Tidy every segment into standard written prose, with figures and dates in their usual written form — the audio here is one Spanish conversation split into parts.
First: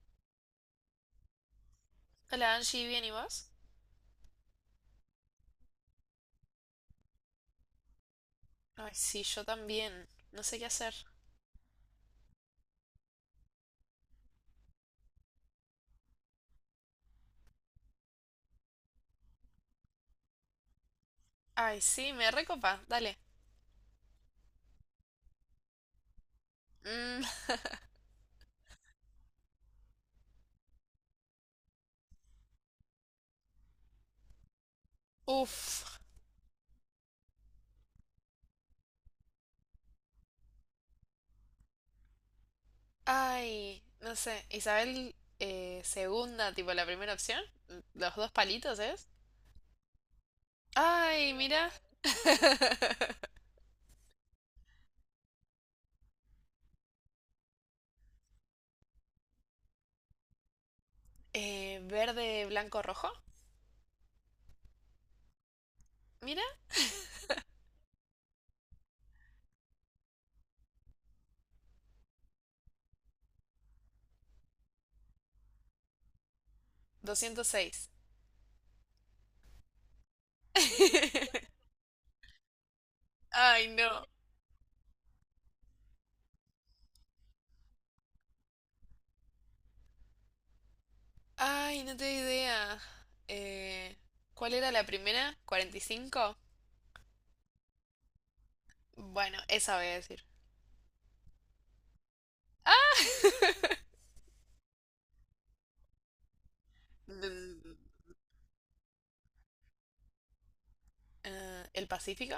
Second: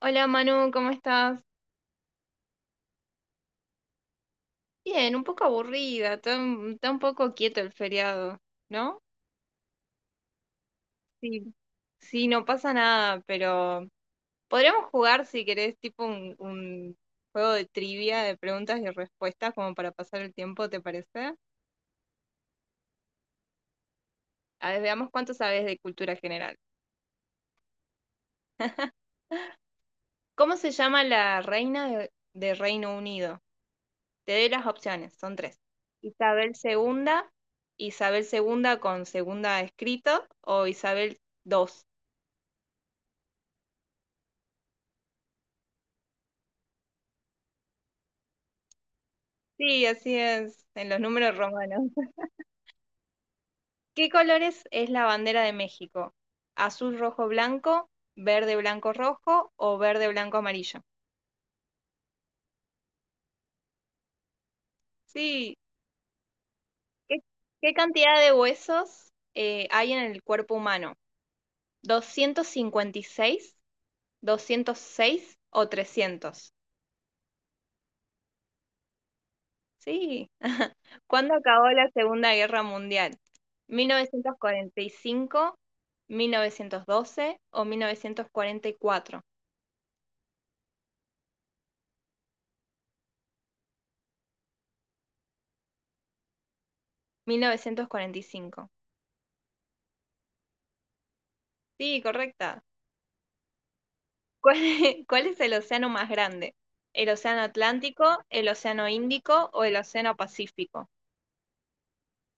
Hola Manu, ¿cómo estás? Hola, Angie, ¿bien y vos? Bien, un poco aburrida, está un poco quieto el feriado, Ay, ¿no? sí, yo también. No sé qué hacer. Sí. Sí, no pasa nada, pero podríamos jugar si querés, tipo un juego de trivia, de preguntas y respuestas, como para pasar el tiempo, ¿te parece? Ay, sí, me recopa. Dale. A ver, veamos cuánto sabes de cultura general. Mm, ¿Cómo se llama la reina de Reino Unido? Te doy las opciones, son tres. uf. Isabel segunda, Isabel segunda con segunda escrito o Isabel II. Ay, no sé. Isabel segunda, tipo la primera opción. Los dos palitos, ¿es? Sí, así es, en los Ay, números mira. romanos. ¿Qué colores es la bandera de México? ¿Azul, rojo, blanco, verde, blanco, rojo o verde, blanco, amarillo? Verde, blanco, rojo. Sí. Mira. ¿qué, qué cantidad de huesos hay en el cuerpo humano? 256, 206 o 300. 206. Sí. ¿Cuándo acabó la Segunda Guerra Mundial? Ay, Mil no. novecientos cuarenta y cinco, 1912 o 1944. Ay, no tengo idea. Eh, ¿Cuál era la primera? 45. 1945. Bueno, esa voy a decir. Sí, correcta. ¡Ah! ¿Cuál es, cuál es el océano más grande? ¿El océano Mm, Atlántico, el océano Índico o el océano Pacífico? ¿El Pacífico?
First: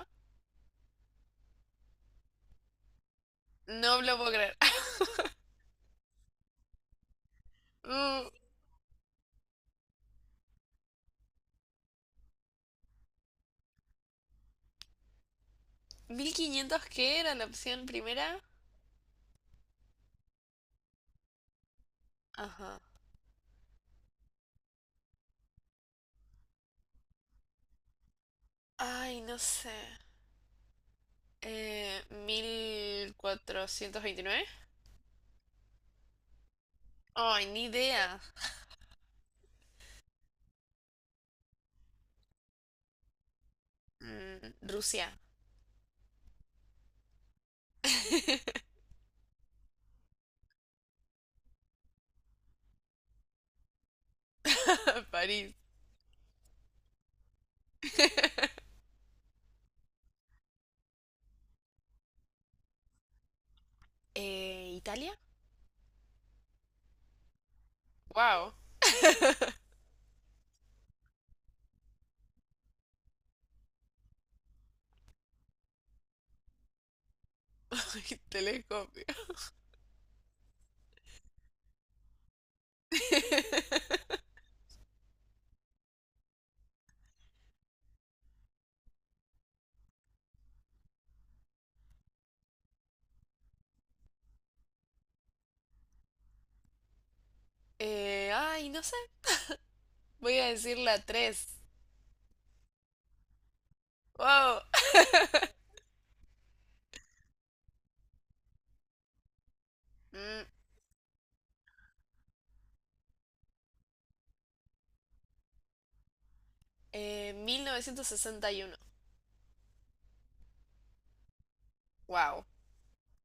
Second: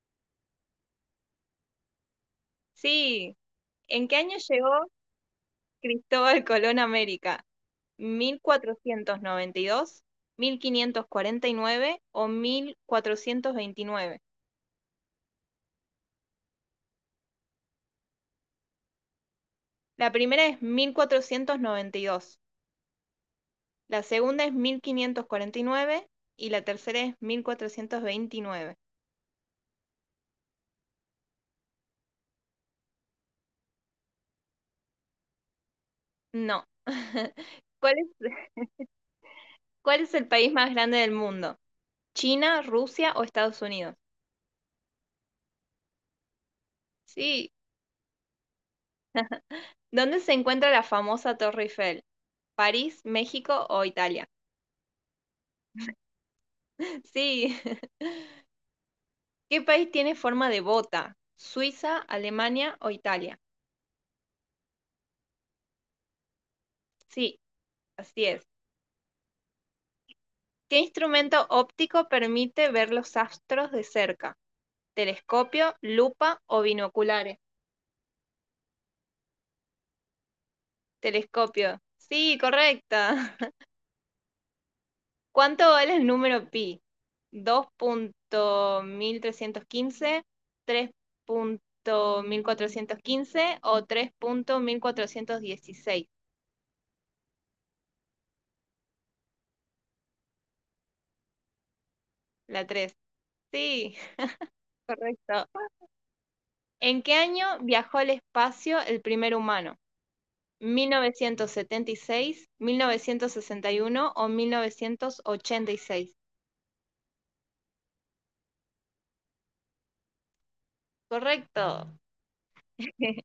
Sí. No ¿En lo qué puedo año creer. llegó Cristóbal Colón a América? Mm, ¿1492, 1549 o 1429? ¿1500 qué era la opción primera? La primera es 1492, Ajá. la segunda es 1549 y la tercera es 1429. Ay, no sé. ¿1429? No. Ay, ni ¿Cuál es, idea. cuál es el país más grande del mundo? ¿China, Rusia o Estados Unidos? Mm, Rusia. Sí. ¿Dónde se encuentra la famosa Torre Eiffel? ¿París, México o Italia? París. Sí. ¿Qué país tiene forma de bota? ¿Suiza, Alemania o Italia? ¿Italia? Sí, así es. Wow. ¿Qué instrumento óptico permite ver los astros de cerca? ¿Telescopio, lupa o binoculares? Telescopio. Telescopio. Sí, correcta. ¿Cuánto vale el número pi? Dos punto mil trescientos quince, tres punto 1415 o tres punto 1416? Ay, no sé. Voy a decir la 3. La tres. Sí, Wow. correcto. ¿En qué año viajó al espacio el primer humano? Mm, Mil novecientos setenta y seis, 1961 o 1986? 1961. Correcto. Wow.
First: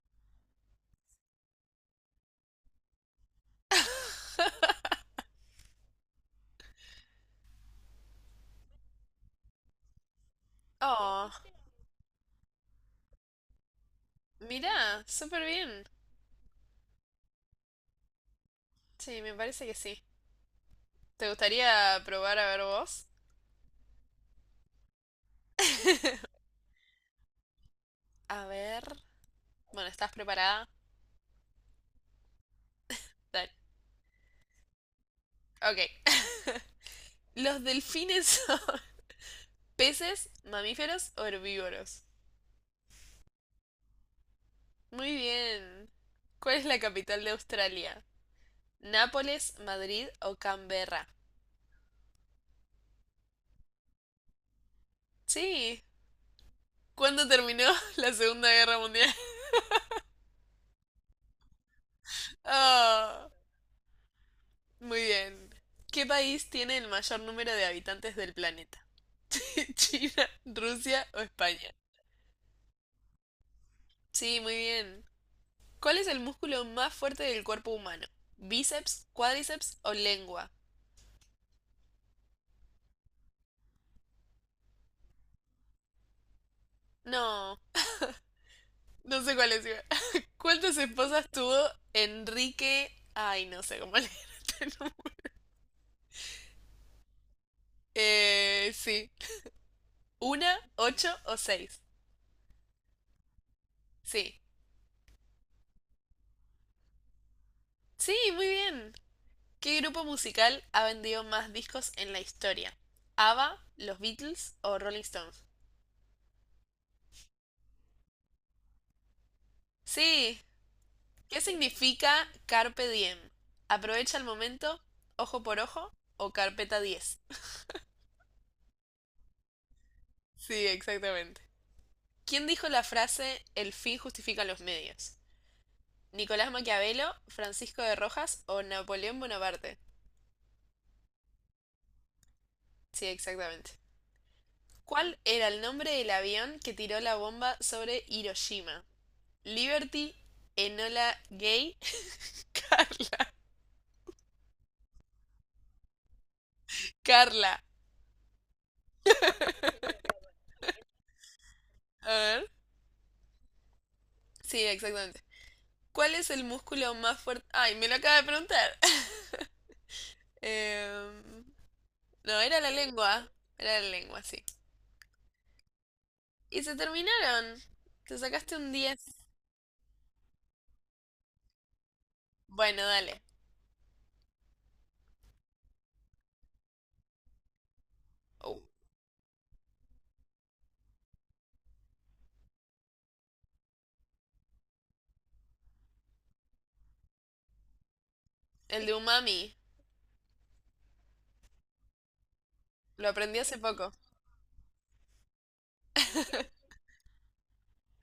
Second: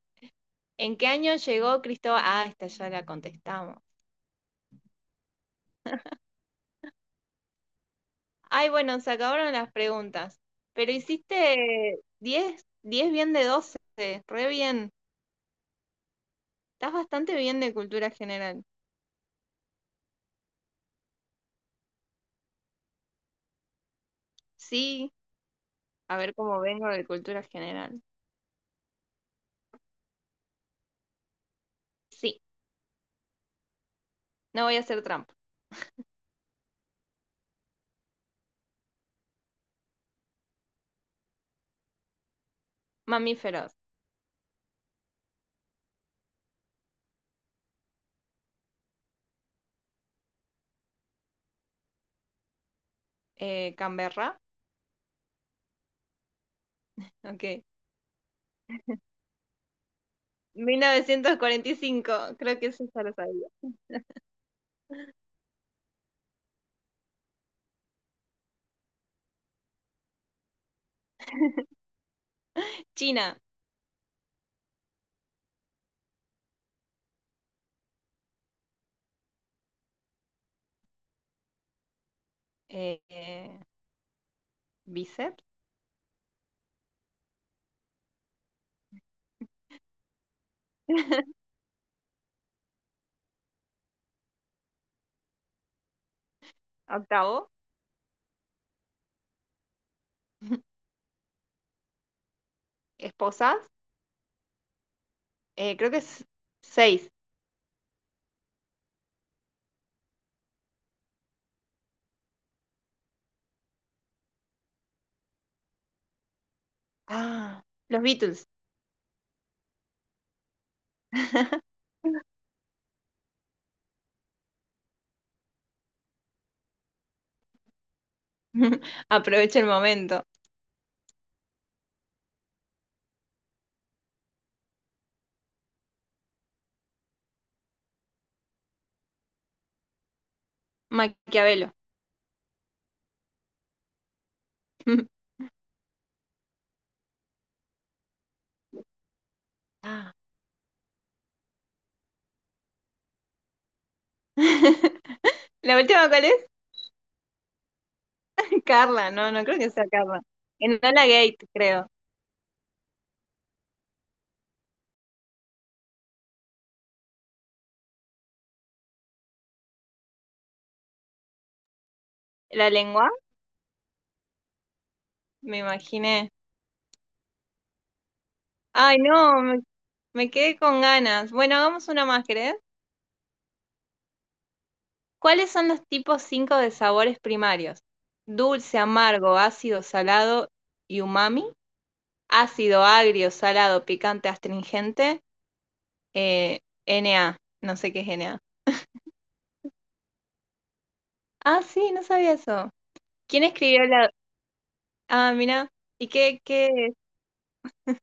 ¿En qué año llegó Cristóbal? Ah, esta ya la contestamos. Ay, bueno, se acabaron las preguntas. Pero Oh, hiciste diez bien de 12, re bien. mira, súper bien. Estás bastante bien de cultura general. Sí, me parece que sí. ¿Te gustaría probar a ver vos? Sí, a ver cómo vengo de cultura general. A ver. Bueno, ¿estás preparada? Sí, Dale. no voy a hacer trampa. Ok. ¿Los delfines son peces, mamíferos o herbívoros? Mamíferos. Muy bien. ¿Cuál es la capital de Australia? ¿Nápoles, Madrid o Canberra? Canberra, Sí. ¿Cuándo terminó ok. la Segunda Guerra Mundial? 1945. Creo que eso ya lo Oh. sabía. Muy bien. ¿Qué país tiene el mayor número de habitantes del planeta? ¿China, Rusia o España? China, Sí, muy bien. ¿Cuál es el músculo más fuerte del cuerpo humano? ¿Bíceps, cuádriceps o lengua? eh, eh, bíceps. No, no sé cuál es. ¿Cuántas esposas tuvo Enrique? Ay, no sé cómo leer este nombre. Octavo. Sí. ¿Una, ocho o seis? Esposas, Sí. Creo que es seis. Sí, muy bien. ¿Qué grupo musical ha vendido más discos en la historia? ¿ABBA, los Beatles o Rolling Stones? Ah, los Beatles. Sí. ¿Qué significa carpe diem? ¿Aprovecha el momento, ojo por ojo o carpeta 10? Aprovecha el momento. Sí, exactamente. ¿Quién dijo la frase el fin justifica los medios? ¿Nicolás Maquiavelo, Francisco de Rojas o Napoleón Bonaparte? Maquiavelo. Sí, exactamente. ¿Cuál era el nombre del avión que tiró la bomba sobre Hiroshima? Ah. Liberty, Enola Gay, Carla, ¿La última cuál es? Carla. Carla, no, no creo que sea Carla. Enola Gate, creo. A ver. Sí, exactamente. ¿Cuál es el músculo más fuerte? Ay, me lo acaba de preguntar. Em, no, era ¿La la lengua? lengua. Era la lengua, sí. Me imaginé. Y se terminaron. ¿Te sacaste un Ay, 10? no, me quedé con ganas. Bueno, hagamos una más, ¿querés? Bueno, dale. ¿Cuáles son los tipos 5 de sabores primarios? Oh, Dulce, amargo, ácido, salado y umami. Ácido, agrio, salado, picante, astringente. Eh, N A, no sé qué es N A. el de umami. Ah, sí, no sabía eso. Lo aprendí ¿Quién hace escribió poco. la— Ah, mira. ¿Y qué?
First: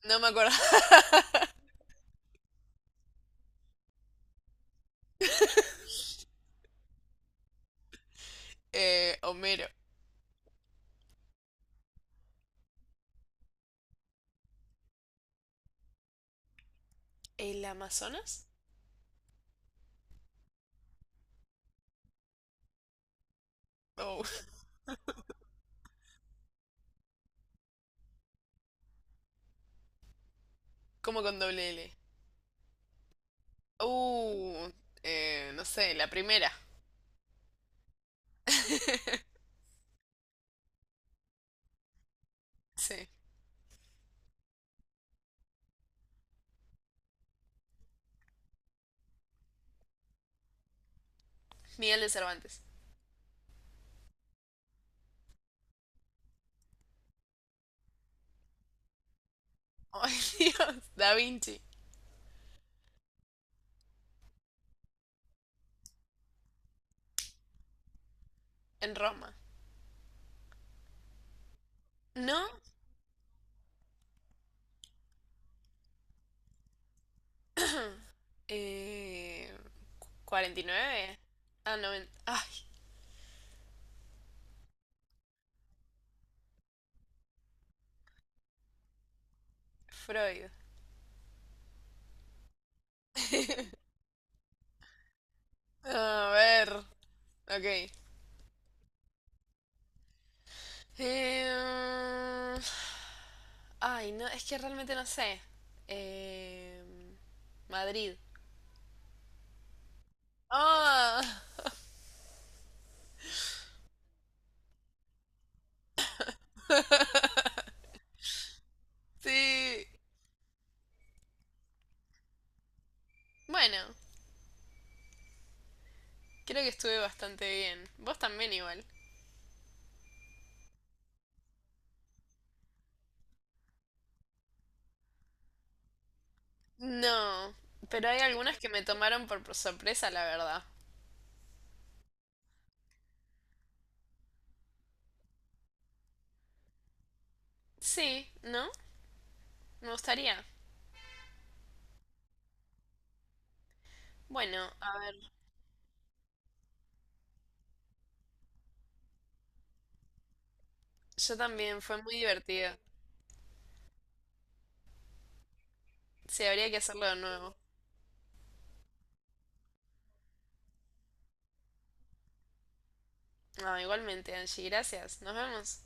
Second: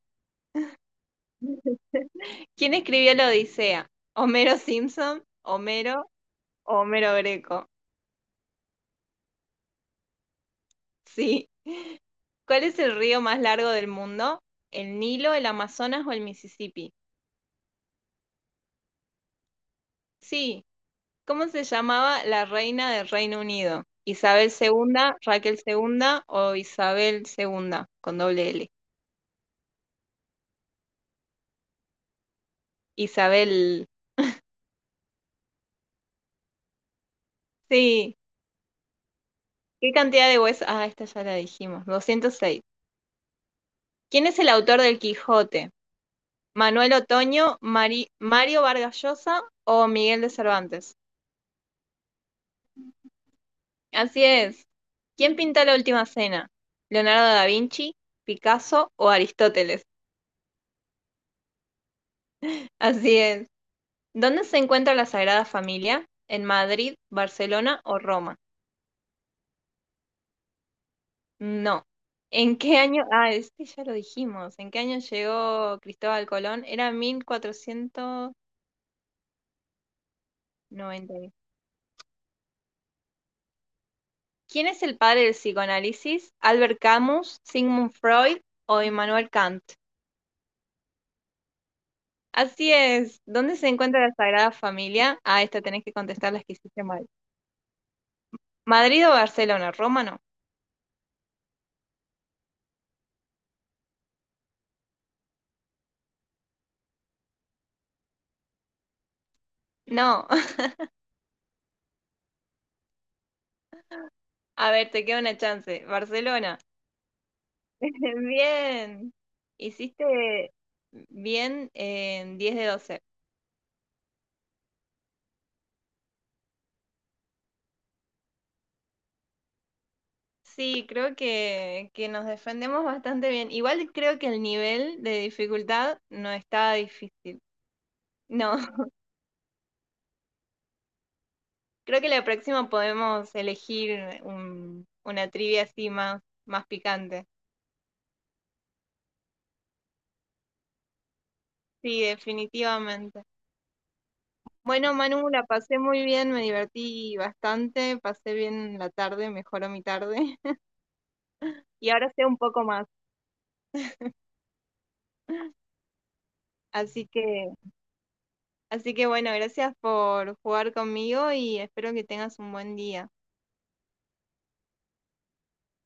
No me acuerdo. ¿Quién escribió la Odisea? ¿Homero Simpson? ¿Homero o Homero Greco? Homero. Sí. ¿Cuál es el río más largo del mundo? ¿El Nilo, el Amazonas o el Mississippi? ¿El Amazonas? Sí. ¿Cómo se llamaba la reina del Reino Unido? Oh, ¿Isabel segunda, Raquel segunda o Isabel segunda con doble L? como con doble L. Isabel. Uh, no sé, la primera. Sí. ¿Qué cantidad de huesos? Ah, esta ya la dijimos. 206. Sí. ¿Quién es el autor del Quijote? Manuel Otoño, Mario Vargas Llosa o Miguel de Cervantes. Miguel de Cervantes. Así es. ¿Quién pinta la última cena? ¿Leonardo da Vinci, Picasso o Aristóteles? Ay, Dios. Da Vinci. Así es. ¿Dónde se encuentra la Sagrada Familia? ¿En Madrid, Barcelona o Roma? En Roma. No. ¿No? ¿En qué año? Ah, este ya lo dijimos. ¿En qué año llegó Cristóbal Colón? Era Eh, 49. 1490. Ah, 90. Ay, ¿Quién es el padre del psicoanálisis? ¿Albert Camus, Sigmund Freud o Immanuel Kant? Freud. Así es. ¿Dónde se encuentra la Sagrada Familia? Ah, esta tenés que A contestar las que ver. hiciste mal. Ok. ¿Madrid o Barcelona? ¿Roma no? Em, ay, no, es que realmente no sé. Em, Madrid. No. Ah, A ver, te queda una chance. Barcelona. Bien. sí. Hiciste bien en 10 de 12. Bueno, creo que estuve bastante bien. Vos también igual. Sí, creo que nos defendemos bastante bien. Igual creo que el nivel de dificultad no está difícil. No, pero hay algunas No, que me tomaron por sorpresa, la verdad. creo que la próxima podemos elegir una trivia así más, más picante. Sí, ¿no? Me gustaría. Sí, definitivamente. Bueno, Bueno, a ver, Manu, la pasé muy bien, me divertí bastante, pasé bien la tarde, mejoró mi tarde yo también, y fue ahora muy sé un poco divertido. más. Sí, habría que hacerlo Así de que, nuevo. así que bueno, gracias por jugar conmigo y espero que tengas un buen día. Ah, igualmente, Angie, gracias. Nos vemos.